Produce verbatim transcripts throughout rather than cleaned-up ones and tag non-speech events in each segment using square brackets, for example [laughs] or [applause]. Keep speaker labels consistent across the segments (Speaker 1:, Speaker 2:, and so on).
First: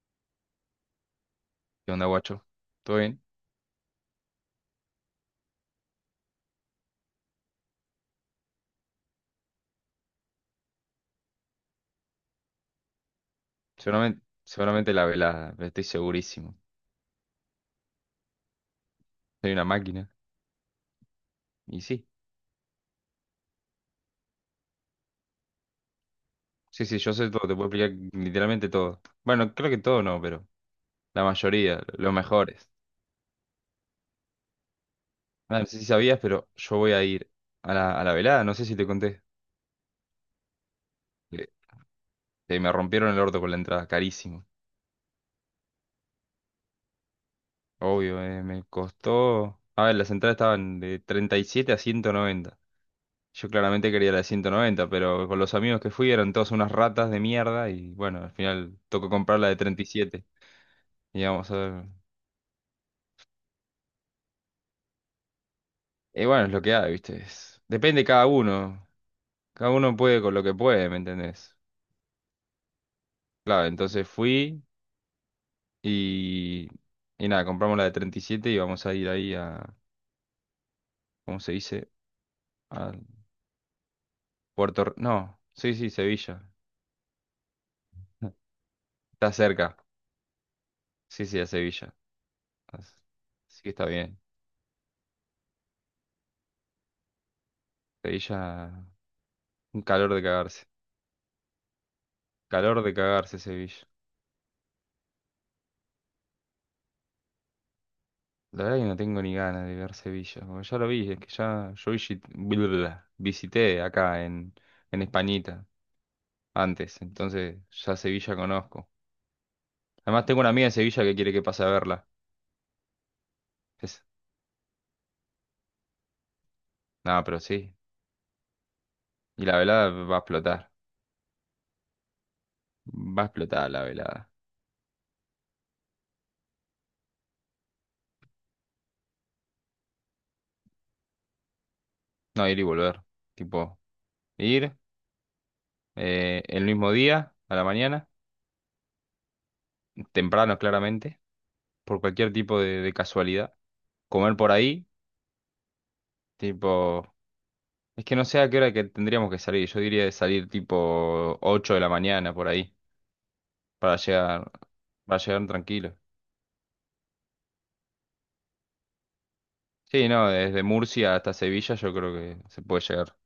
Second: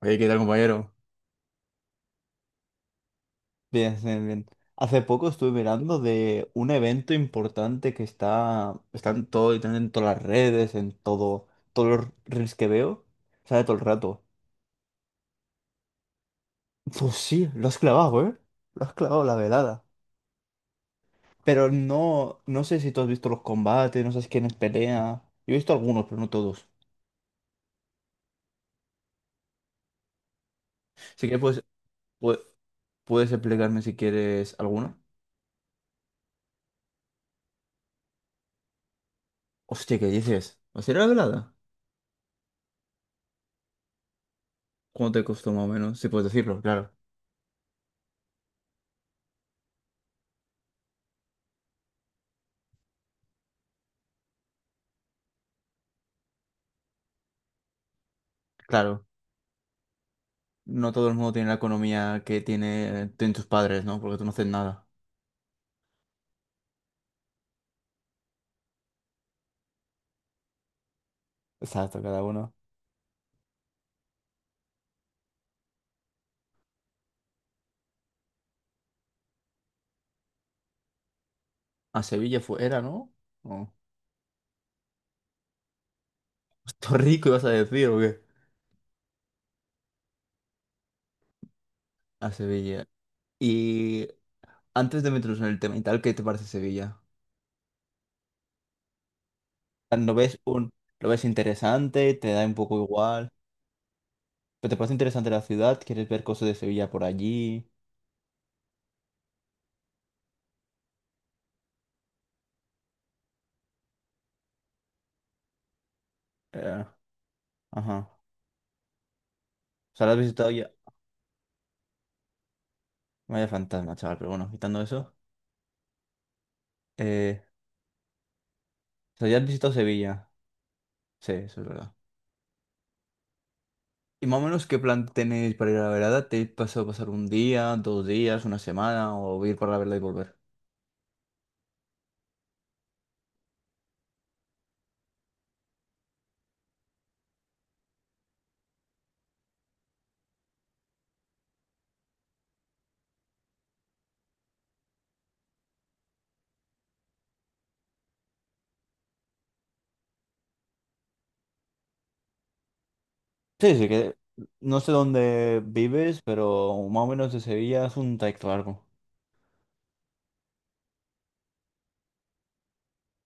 Speaker 1: Oye, ¿qué tal, compañero?
Speaker 2: ¿Qué onda, guacho? ¿Todo bien?
Speaker 1: Bien, bien, bien. Hace poco estuve mirando de un evento importante que está, está en todo, literalmente en todas las redes, en todo, todos los reels que veo, sale todo el
Speaker 2: Seguramente,
Speaker 1: rato.
Speaker 2: seguramente la velada, pero estoy segurísimo.
Speaker 1: Pues sí, lo has clavado, ¿eh? Lo has clavado la
Speaker 2: Soy una
Speaker 1: velada.
Speaker 2: máquina.
Speaker 1: Pero
Speaker 2: Y sí,
Speaker 1: no, no sé si tú has visto los combates, no sabes quiénes pelea. Yo he visto algunos, pero no todos.
Speaker 2: sí, sí, yo sé todo, te puedo explicar literalmente todo. Bueno, creo que todo no, pero la
Speaker 1: Así que pues,
Speaker 2: mayoría, los
Speaker 1: pu-
Speaker 2: mejores.
Speaker 1: puedes explicarme si quieres alguno.
Speaker 2: Ah, no sé si sabías, pero yo voy a ir a la, a la velada, no sé si te conté.
Speaker 1: Hostia, ¿qué dices? ¿Va a ser la
Speaker 2: Que,
Speaker 1: velada?
Speaker 2: que me rompieron el orto con la entrada, carísimo.
Speaker 1: ¿Cuánto te costó más o menos? Si puedes decirlo, claro.
Speaker 2: Obvio, eh, me costó... A ver, las entradas estaban de treinta y siete a ciento noventa. Yo claramente quería la de ciento noventa, pero con los amigos que fui eran todas unas ratas de mierda y bueno, al final
Speaker 1: Claro.
Speaker 2: tocó comprar la de treinta y siete. Y siete.
Speaker 1: No todo el
Speaker 2: Y
Speaker 1: mundo tiene
Speaker 2: vamos
Speaker 1: la
Speaker 2: a ver.
Speaker 1: economía que tiene, tienen tus padres, ¿no? Porque tú no haces nada.
Speaker 2: Y bueno, es lo que hay, ¿viste? Es- Depende de cada uno. Cada uno puede con lo que puede, ¿me entendés?
Speaker 1: Exacto, cada uno.
Speaker 2: Claro, entonces fui y... Y nada, compramos la de treinta y siete y siete y vamos a ir ahí a... ¿Cómo se dice?
Speaker 1: A Sevilla fue, era,
Speaker 2: A
Speaker 1: ¿no? No.
Speaker 2: Puerto... Re- No, sí, sí, Sevilla.
Speaker 1: [laughs] Puerto Rico, ibas a decir, ¿o qué?
Speaker 2: [laughs] Está cerca. Sí, sí, a Sevilla.
Speaker 1: A Sevilla.
Speaker 2: As- Así que está
Speaker 1: Y
Speaker 2: bien.
Speaker 1: antes de meternos en el tema y tal, ¿qué te parece Sevilla?
Speaker 2: Sevilla, un
Speaker 1: ¿Lo
Speaker 2: calor de
Speaker 1: ves
Speaker 2: cagarse.
Speaker 1: un, lo ves interesante? ¿Te da un poco
Speaker 2: Calor de
Speaker 1: igual?
Speaker 2: cagarse Sevilla.
Speaker 1: ¿Pero te parece interesante la ciudad? ¿Quieres ver cosas de Sevilla por allí?
Speaker 2: La verdad que no tengo ni ganas de ver Sevilla. Como ya lo vi, es que ya yo visi- blablabla, visité acá en, en Españita
Speaker 1: Eh,
Speaker 2: antes. Entonces ya
Speaker 1: ajá. O
Speaker 2: Sevilla conozco.
Speaker 1: sea, ¿la has
Speaker 2: Además tengo una
Speaker 1: visitado
Speaker 2: amiga
Speaker 1: ya?
Speaker 2: de Sevilla que quiere que pase a verla.
Speaker 1: Vaya fantasma,
Speaker 2: Es,
Speaker 1: chaval, pero bueno, quitando eso.
Speaker 2: no, pero
Speaker 1: Eh,
Speaker 2: sí.
Speaker 1: o sea, ya has
Speaker 2: Y la
Speaker 1: visitado
Speaker 2: velada va a
Speaker 1: Sevilla.
Speaker 2: explotar.
Speaker 1: Sí, eso es verdad.
Speaker 2: Va a explotar la velada.
Speaker 1: ¿Y más o menos qué plan tenéis para ir a la verada? ¿Te pasado pasar un día, dos días, una semana o ir para la vereda y volver?
Speaker 2: No, ir y volver. Tipo, ir eh, el mismo día, a la mañana, temprano claramente, por cualquier tipo de de casualidad. Comer por ahí, tipo... Es que no sé a qué hora que tendríamos que salir. Yo diría de salir tipo ocho de la mañana por ahí,
Speaker 1: Sí, sí,
Speaker 2: para
Speaker 1: que
Speaker 2: llegar,
Speaker 1: no sé
Speaker 2: para llegar
Speaker 1: dónde
Speaker 2: tranquilo.
Speaker 1: vives, pero más o menos de Sevilla es un trayecto largo.
Speaker 2: Sí, no, desde Murcia hasta Sevilla yo creo que se puede llegar.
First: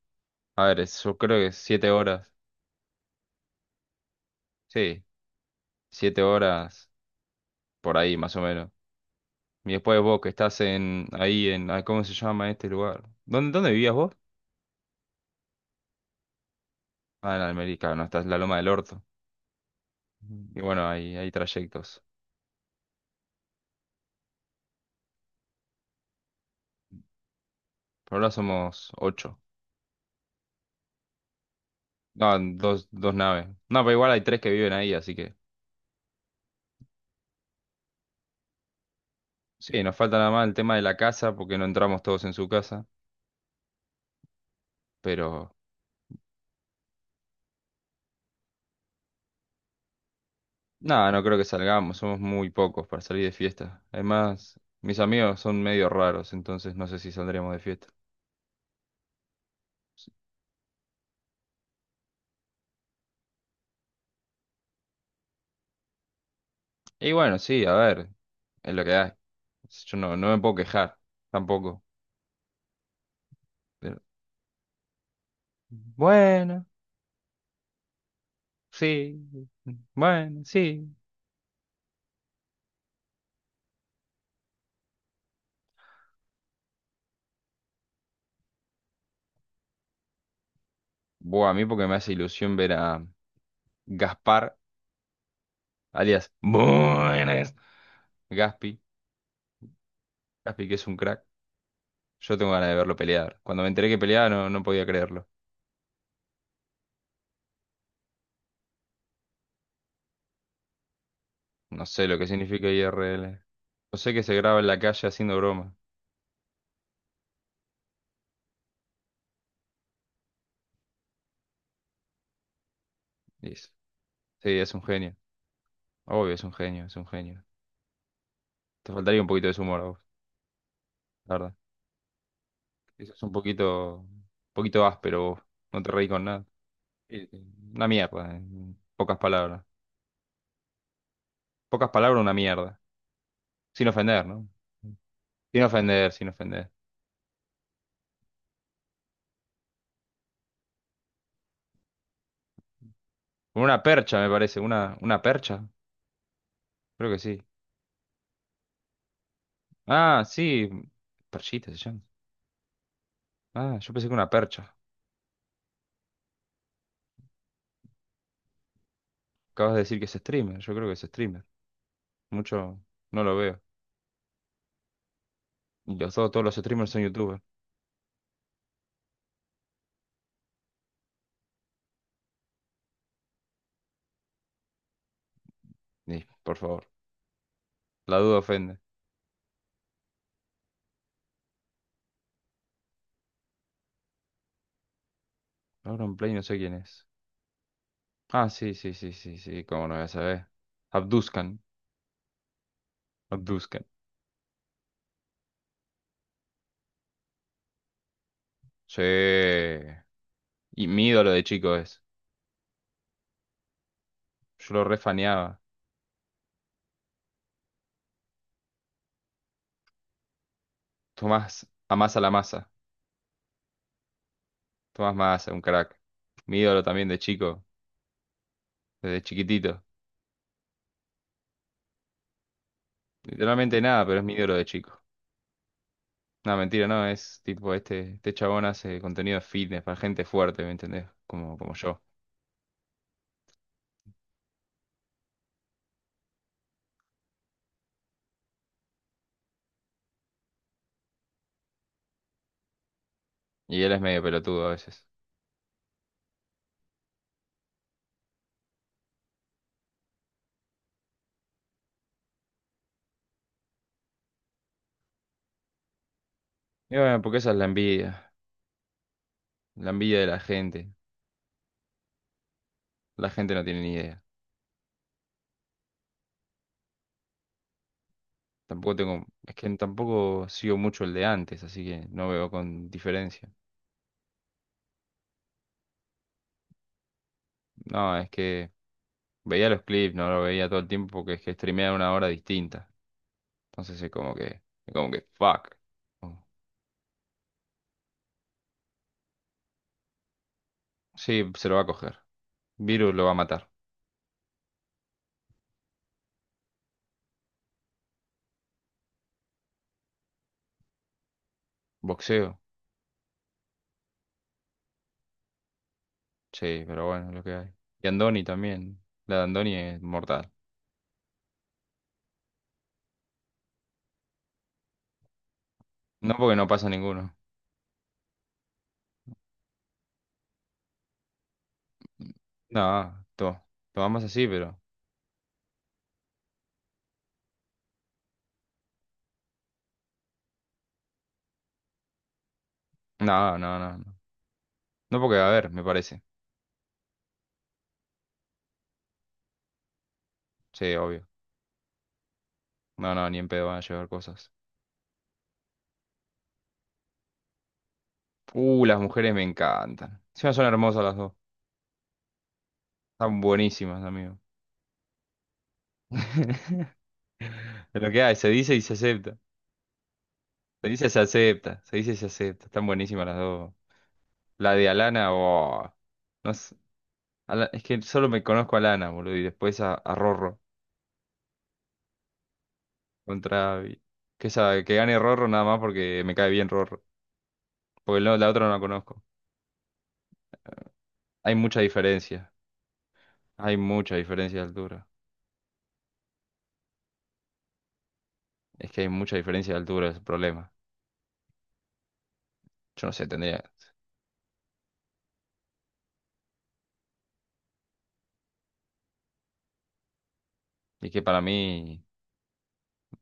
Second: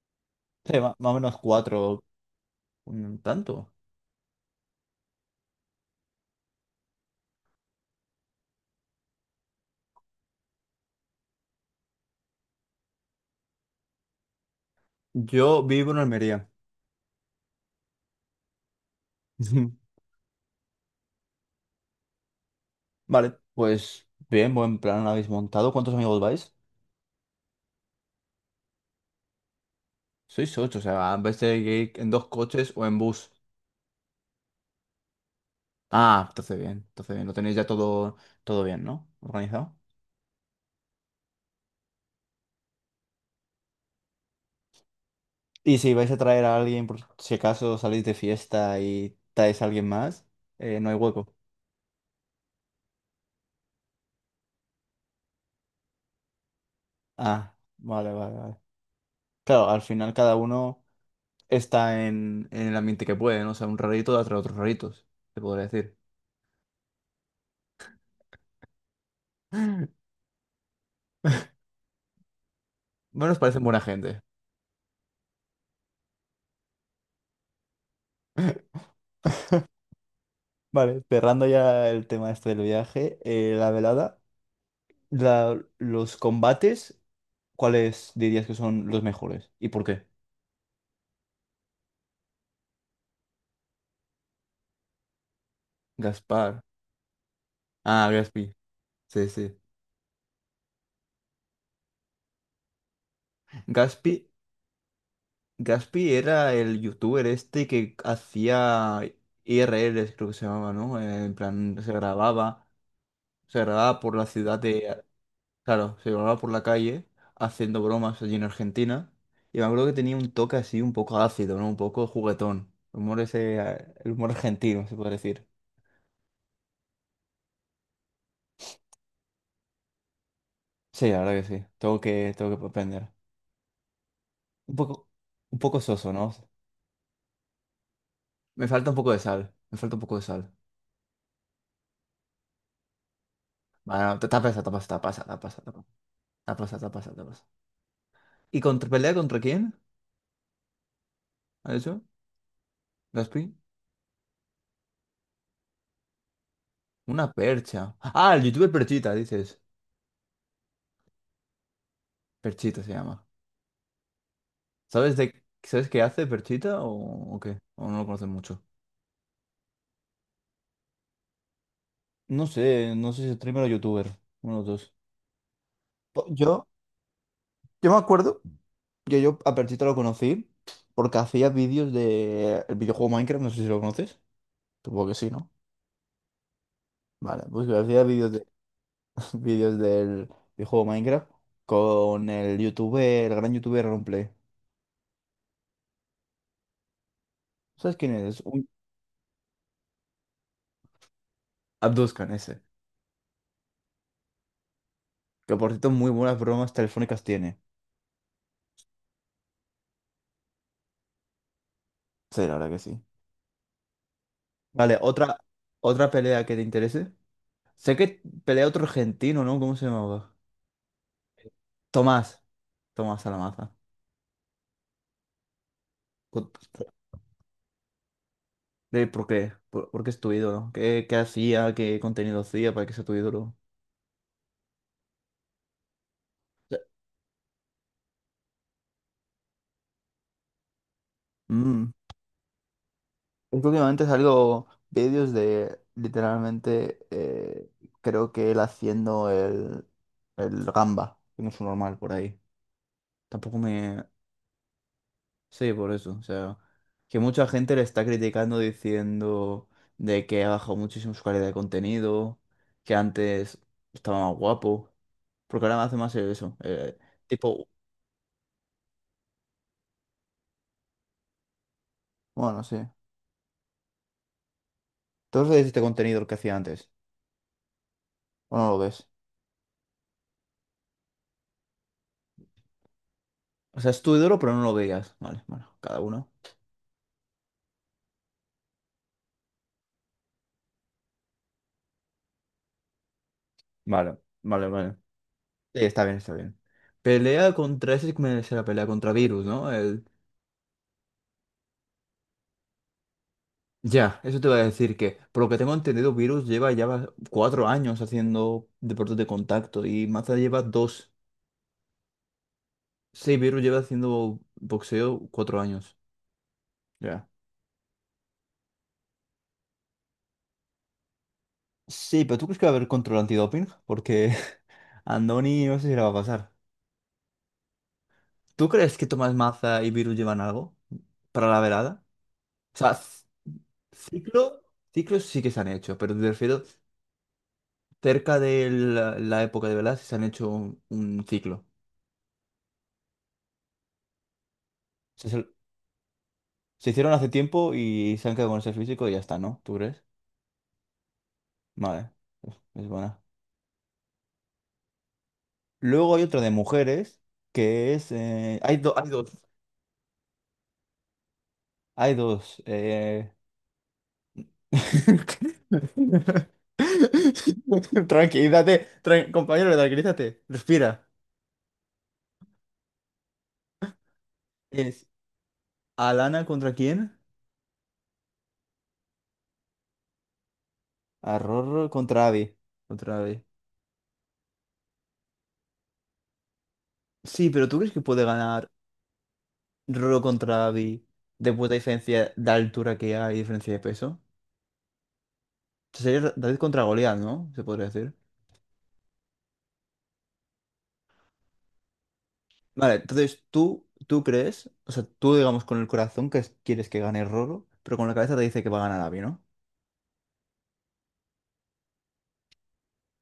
Speaker 2: A
Speaker 1: Sí,
Speaker 2: ver,
Speaker 1: ma-
Speaker 2: es-
Speaker 1: más o
Speaker 2: yo
Speaker 1: menos
Speaker 2: creo que siete
Speaker 1: cuatro,
Speaker 2: horas.
Speaker 1: un tanto.
Speaker 2: Sí, siete horas por ahí más o menos. Y después vos que estás en ahí en ah, ¿cómo se llama este lugar? ¿Dónde, dónde vivías vos?
Speaker 1: Yo vivo en Almería.
Speaker 2: Ah, en Almerica, no, estás en la Loma del Orto.
Speaker 1: [laughs]
Speaker 2: Y bueno, hay, hay trayectos.
Speaker 1: Vale, pues bien, buen plan habéis montado. ¿Cuántos amigos vais?
Speaker 2: Por ahora somos ocho.
Speaker 1: Sois ocho, o sea, en vez de ir en dos
Speaker 2: No,
Speaker 1: coches o
Speaker 2: dos,
Speaker 1: en
Speaker 2: dos
Speaker 1: bus.
Speaker 2: naves. No, pero igual hay tres que viven ahí, así que.
Speaker 1: Ah, entonces bien, entonces bien, lo tenéis ya todo, todo bien, ¿no? Organizado.
Speaker 2: Sí, nos falta nada más el tema de la casa, porque no entramos todos en su casa, pero
Speaker 1: Y si vais a traer a alguien, por si acaso salís de fiesta y traes a alguien más, eh, no hay
Speaker 2: nada, no
Speaker 1: hueco.
Speaker 2: creo que salgamos, somos muy pocos para salir de fiesta. Además, mis amigos son medio raros, entonces no sé si saldremos
Speaker 1: Ah,
Speaker 2: de fiesta.
Speaker 1: vale, vale, vale. Claro, al
Speaker 2: Sí.
Speaker 1: final cada uno está en, en el ambiente que puede, ¿no? O sea, un rarito da tras otros raritos, te podría decir.
Speaker 2: Y bueno, sí, a ver, es lo que hay. Yo
Speaker 1: [laughs]
Speaker 2: no, no me puedo quejar, tampoco.
Speaker 1: Bueno, os parecen buena
Speaker 2: Pero,
Speaker 1: gente.
Speaker 2: bueno,
Speaker 1: [laughs]
Speaker 2: sí, bueno, sí.
Speaker 1: Vale, cerrando ya el tema este del viaje, eh, la velada, la- los combates, ¿cuáles dirías que son los mejores? ¿Y por qué?
Speaker 2: Buah, a mí porque me hace ilusión ver a Gaspar, alias
Speaker 1: Gaspar.
Speaker 2: Buenas,
Speaker 1: Ah, Gaspi.
Speaker 2: Gaspi,
Speaker 1: Sí, sí.
Speaker 2: Gaspi que es un crack. Yo tengo ganas de verlo pelear. Cuando me enteré que
Speaker 1: Gaspi
Speaker 2: peleaba no, no podía creerlo.
Speaker 1: Gaspi era el youtuber este que hacía I R Ls, creo que se llamaba, ¿no? Eh, En plan,
Speaker 2: No
Speaker 1: se
Speaker 2: sé lo que
Speaker 1: grababa,
Speaker 2: significa I R L.
Speaker 1: se
Speaker 2: No
Speaker 1: grababa
Speaker 2: sé
Speaker 1: por
Speaker 2: que
Speaker 1: la
Speaker 2: se
Speaker 1: ciudad
Speaker 2: graba en la
Speaker 1: de...
Speaker 2: calle haciendo broma.
Speaker 1: Claro, se grababa por la calle haciendo bromas allí en Argentina. Y me acuerdo que tenía un toque así un poco ácido, ¿no? Un poco juguetón. El humor ese,
Speaker 2: Dice.
Speaker 1: eh, el humor
Speaker 2: Sí, es un
Speaker 1: argentino, se puede
Speaker 2: genio.
Speaker 1: decir.
Speaker 2: Obvio, es un genio, es un genio. Te faltaría un poquito de su humor a vos,
Speaker 1: Sí, la
Speaker 2: la
Speaker 1: verdad
Speaker 2: verdad.
Speaker 1: que sí. Tengo que, tengo que aprender.
Speaker 2: Eso es un poquito, un
Speaker 1: Un
Speaker 2: poquito
Speaker 1: poco,
Speaker 2: áspero vos.
Speaker 1: un poco
Speaker 2: No te reís
Speaker 1: soso,
Speaker 2: con
Speaker 1: ¿no?
Speaker 2: nada. Sí, sí. Una mierda,
Speaker 1: Me
Speaker 2: en
Speaker 1: falta un poco
Speaker 2: pocas
Speaker 1: de sal.
Speaker 2: palabras.
Speaker 1: Me falta un poco de sal.
Speaker 2: Pocas palabras, una mierda. Sin
Speaker 1: Bueno,
Speaker 2: ofender, ¿no?
Speaker 1: tapas, tapas, tapas, tapas, tapas,
Speaker 2: Sin ofender, sin
Speaker 1: tapas,
Speaker 2: ofender.
Speaker 1: tapas, tapas, tapas. ¿Y contra pelea contra quién? ¿A eso? ¿Gaspi?
Speaker 2: Con una percha, me parece. Una, una percha. Creo que
Speaker 1: Una
Speaker 2: sí.
Speaker 1: percha. Ah, el youtuber Perchita, dices.
Speaker 2: Ah, sí. Perchita se llama.
Speaker 1: Perchita se llama.
Speaker 2: Ah, yo pensé que una percha.
Speaker 1: ¿Sabes de sabes qué hace Perchita o, o qué? O no lo conoces mucho.
Speaker 2: Acabas de decir que es streamer. Yo creo que es streamer.
Speaker 1: No
Speaker 2: Mucho
Speaker 1: sé, no sé
Speaker 2: no
Speaker 1: si es
Speaker 2: lo veo.
Speaker 1: streamer o youtuber. Uno de los dos.
Speaker 2: Y los-
Speaker 1: Po-
Speaker 2: todos, todos los
Speaker 1: Yo,
Speaker 2: streamers son youtubers.
Speaker 1: yo me acuerdo que yo a Perchita lo conocí porque hacía vídeos de el videojuego Minecraft, no sé si lo conoces. Supongo que sí, ¿no?
Speaker 2: Y, por favor.
Speaker 1: Vale, pues yo hacía
Speaker 2: La
Speaker 1: vídeos
Speaker 2: duda
Speaker 1: de
Speaker 2: ofende.
Speaker 1: [laughs] vídeos del videojuego Minecraft con el youtuber, el gran youtuber Romplay.
Speaker 2: Auron Play no sé quién es.
Speaker 1: ¿Sabes quién es?
Speaker 2: Ah, sí, sí, sí, sí, sí. Cómo no voy a saber. Abduzcan.
Speaker 1: Abduzcan ese.
Speaker 2: Abduzcan.
Speaker 1: Que por cierto, muy buenas bromas telefónicas tiene.
Speaker 2: Sí. Y mi ídolo de chico es.
Speaker 1: Sí, la verdad que sí.
Speaker 2: Yo lo
Speaker 1: Vale, otra,
Speaker 2: refaneaba.
Speaker 1: otra pelea que te interese. Sé que pelea otro argentino, ¿no? ¿Cómo se llamaba?
Speaker 2: Tomás Amasa la
Speaker 1: Tomás.
Speaker 2: masa.
Speaker 1: Tomás Alamaza.
Speaker 2: Tomás Massa, un crack.
Speaker 1: Co-
Speaker 2: Mi ídolo también de chico.
Speaker 1: de-
Speaker 2: Desde
Speaker 1: ¿Por qué?
Speaker 2: chiquitito.
Speaker 1: ¿Por, por qué es tu ídolo? ¿No? ¿Qué, qué hacía? ¿Qué contenido hacía para que sea tu ídolo?
Speaker 2: Literalmente nada, pero es mi ídolo de chico. No,
Speaker 1: Sí.
Speaker 2: mentira, no, es tipo este, este chabón hace contenido fitness para gente fuerte, ¿me entendés? Como, como
Speaker 1: Mm.
Speaker 2: yo.
Speaker 1: Es que últimamente salgo vídeos de literalmente, eh, creo que él haciendo el, el, gamba, que no es un normal por ahí. Tampoco
Speaker 2: Y él es
Speaker 1: me.
Speaker 2: medio pelotudo a veces.
Speaker 1: Sí, por eso. O sea, que mucha gente le está criticando diciendo de que ha bajado muchísimo su calidad de contenido, que antes estaba más guapo, porque ahora me hace más eso.
Speaker 2: Y
Speaker 1: Eh,
Speaker 2: bueno, porque esa es la
Speaker 1: tipo,
Speaker 2: envidia, la envidia de la gente.
Speaker 1: bueno, sí.
Speaker 2: La gente no tiene ni idea.
Speaker 1: Todos veis este contenido el que hacía antes, o no lo
Speaker 2: Tampoco
Speaker 1: ves.
Speaker 2: tengo, es que tampoco sigo mucho el de antes, así que no veo con diferencia.
Speaker 1: O sea, es tu ídolo, pero no lo veías. Vale, bueno, cada uno.
Speaker 2: No, es que veía los clips, no lo veía todo el tiempo porque es que streamean una hora distinta. Entonces es
Speaker 1: Vale,
Speaker 2: como que,
Speaker 1: vale, vale.
Speaker 2: es como que, fuck.
Speaker 1: Sí, está bien, está bien. Pelea contra, ese sí me la pelea contra Virus, ¿no?
Speaker 2: Sí, se lo va a coger. Virus lo va a matar.
Speaker 1: Ya, eso te voy a decir que, por lo que tengo entendido, Virus lleva ya va- cuatro años haciendo deportes de contacto y Maza lleva dos.
Speaker 2: Boxeo.
Speaker 1: Sí, Virus lleva haciendo boxeo cuatro años.
Speaker 2: Sí, pero
Speaker 1: Ya.
Speaker 2: bueno, lo que hay. Y Andoni también. La de Andoni es mortal.
Speaker 1: Sí, pero ¿tú crees que va a haber control antidoping? Porque [laughs] a Andoni no sé si le va a
Speaker 2: No
Speaker 1: pasar.
Speaker 2: porque no pasa ninguno.
Speaker 1: ¿Tú crees que Tomás Maza y Virus llevan algo para la velada? O sea,
Speaker 2: No,
Speaker 1: c-
Speaker 2: to, tomamos así,
Speaker 1: ciclo,
Speaker 2: pero.
Speaker 1: ciclos sí que se han hecho, pero te refiero cerca de la, la época de velada sí se han hecho un, un ciclo.
Speaker 2: No, no, no, no. No porque, a ver, me parece.
Speaker 1: Se hicieron hace tiempo y se han quedado con ese físico y ya está, ¿no? ¿Tú crees?
Speaker 2: Sí, obvio.
Speaker 1: Vale, es es
Speaker 2: No,
Speaker 1: buena.
Speaker 2: no, ni en pedo van a llevar cosas.
Speaker 1: Luego hay otra de mujeres que es... eh, hay,
Speaker 2: Uh,
Speaker 1: do-
Speaker 2: las
Speaker 1: hay dos.
Speaker 2: mujeres me encantan. Encima son hermosas las dos.
Speaker 1: Hay dos. eh,
Speaker 2: Están buenísimas, amigo.
Speaker 1: [laughs]
Speaker 2: [laughs] Es lo que hay, se dice y
Speaker 1: Tranquilízate,
Speaker 2: se
Speaker 1: tran-
Speaker 2: acepta.
Speaker 1: compañero, tranquilízate.
Speaker 2: Se
Speaker 1: Respira.
Speaker 2: dice, se acepta. Se dice, se acepta. Están buenísimas las dos. La de
Speaker 1: ¿Es
Speaker 2: Alana, oh.
Speaker 1: Alana
Speaker 2: No
Speaker 1: contra
Speaker 2: sé.
Speaker 1: quién?
Speaker 2: A la- es que solo me conozco a Lana, boludo, y después a, a Rorro
Speaker 1: A Rorro contra Abby. Contra Abby.
Speaker 2: contra... Vi- Que, esa, que gane Rorro nada más porque me cae bien Rorro.
Speaker 1: Sí, pero ¿tú crees que
Speaker 2: Porque
Speaker 1: puede
Speaker 2: no, la otra
Speaker 1: ganar
Speaker 2: no la conozco.
Speaker 1: Rorro contra Abby
Speaker 2: Hay
Speaker 1: después de la
Speaker 2: mucha
Speaker 1: diferencia de
Speaker 2: diferencia.
Speaker 1: altura que hay y diferencia de
Speaker 2: Hay mucha
Speaker 1: peso?
Speaker 2: diferencia de altura.
Speaker 1: Sería David contra Goliat, ¿no? Se podría decir.
Speaker 2: Es que hay mucha diferencia de altura, es el problema.
Speaker 1: Vale,
Speaker 2: Yo no sé,
Speaker 1: entonces
Speaker 2: tendría.
Speaker 1: tú, tú crees, o sea, tú digamos con el corazón que es- quieres que gane Roro, pero con la cabeza te dice que va a ganar Abby, ¿no?
Speaker 2: Y que para mí,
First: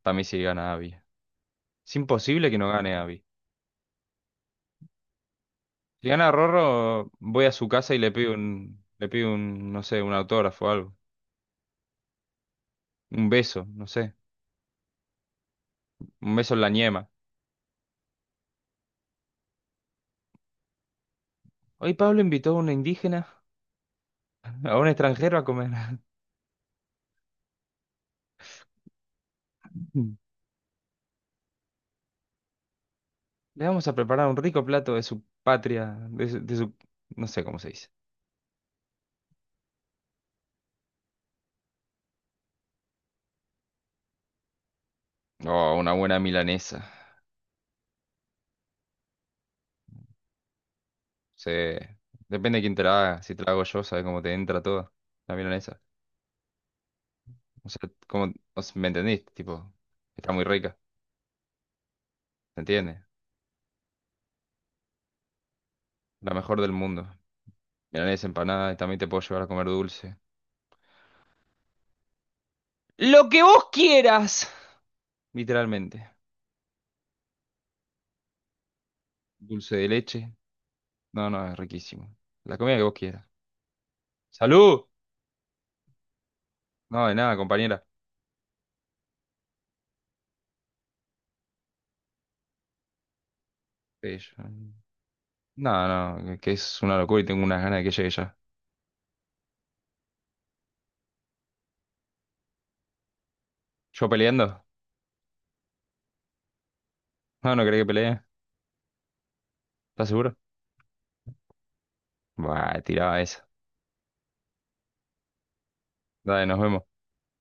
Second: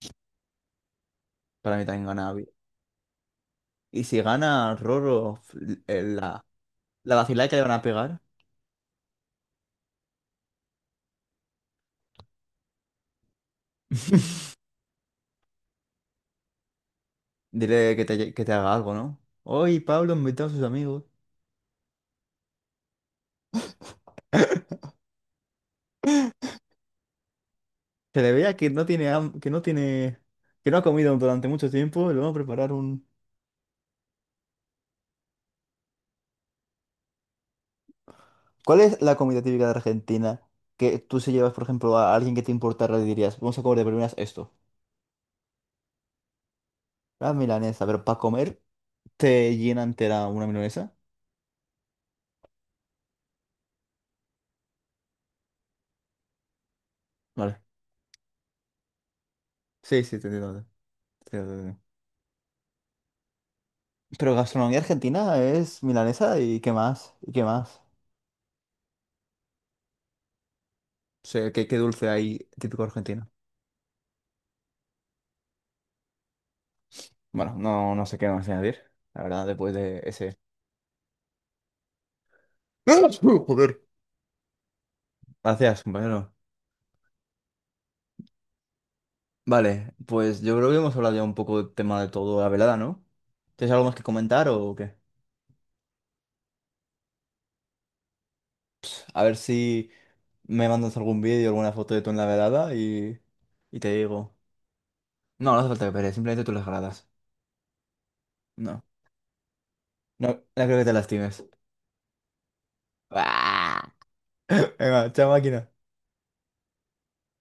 Speaker 2: para mí sí gana Abby.
Speaker 1: Para mí
Speaker 2: Es
Speaker 1: también gana Abby.
Speaker 2: imposible que no gane Abby.
Speaker 1: Y si gana Roro, f- eh,
Speaker 2: Si gana
Speaker 1: la,
Speaker 2: Rorro,
Speaker 1: la
Speaker 2: voy
Speaker 1: vacilada
Speaker 2: a
Speaker 1: que le
Speaker 2: su
Speaker 1: van a
Speaker 2: casa y le
Speaker 1: pegar,
Speaker 2: pido un, le pido un, no sé, un autógrafo o algo. Un beso, no sé.
Speaker 1: [laughs]
Speaker 2: Un beso en la ñema.
Speaker 1: dile que te, que te, haga algo, ¿no? Hoy Pablo invitó a sus amigos.
Speaker 2: Hoy Pablo invitó a una indígena. A un extranjero a comer.
Speaker 1: Se le veía que no tiene, ham- que no tiene,
Speaker 2: [laughs]
Speaker 1: que no ha comido durante mucho tiempo, le vamos a preparar un.
Speaker 2: Le vamos a preparar un rico plato de su patria, de su, de su- no sé cómo se dice.
Speaker 1: ¿Cuál es la comida típica de Argentina que tú si llevas, por ejemplo, a alguien que te importara, le dirías, vamos a comer de primeras esto?
Speaker 2: Oh, una buena milanesa.
Speaker 1: La milanesa, pero para comer, ¿te llena entera una milanesa?
Speaker 2: Sí. Depende de quién te la haga. Si te la hago yo, sabes cómo te entra toda la milanesa.
Speaker 1: Vale.
Speaker 2: O sea, cómo, o sea, ¿me entendiste? Tipo,
Speaker 1: Sí, sí, te
Speaker 2: está muy
Speaker 1: entiendo.
Speaker 2: rica,
Speaker 1: Te entiendo, te entiendo.
Speaker 2: ¿te entiendes?
Speaker 1: Pero gastronomía argentina es
Speaker 2: La
Speaker 1: milanesa y
Speaker 2: mejor
Speaker 1: qué
Speaker 2: del mundo.
Speaker 1: más, y qué más.
Speaker 2: Milanesa empanada y también te puedo llevar a comer dulce.
Speaker 1: O sea, ¿qué, qué dulce hay típico
Speaker 2: Lo
Speaker 1: argentino?
Speaker 2: que vos quieras. Literalmente.
Speaker 1: Bueno, no, no sé qué más añadir, la verdad, después
Speaker 2: Dulce de
Speaker 1: de
Speaker 2: leche.
Speaker 1: ese...
Speaker 2: No, no, es riquísimo. La comida que
Speaker 1: [laughs]
Speaker 2: vos
Speaker 1: ¡Ah!
Speaker 2: quieras.
Speaker 1: ¡Uh, Joder!
Speaker 2: ¡Salud!
Speaker 1: Gracias, compañero.
Speaker 2: No, de nada, compañera.
Speaker 1: Vale, pues yo creo que hemos hablado ya un poco del tema de todo la velada, ¿no? ¿Tienes algo más que
Speaker 2: Sí, yo-
Speaker 1: comentar o qué?
Speaker 2: No, no, que es una locura y tengo unas ganas de que llegue ya.
Speaker 1: A ver si me mandas algún vídeo, alguna foto de tú en la velada y, y te
Speaker 2: ¿Yo
Speaker 1: digo.
Speaker 2: peleando?
Speaker 1: No, no hace falta que pelees, simplemente tú las gradas.
Speaker 2: No, no querés que pelee.
Speaker 1: No,
Speaker 2: ¿Estás
Speaker 1: no,
Speaker 2: seguro?
Speaker 1: no creo que te lastimes.
Speaker 2: Buah,
Speaker 1: [laughs]
Speaker 2: tiraba esa.
Speaker 1: ¡Ah! Venga, chao máquina.
Speaker 2: Dale, nos vemos.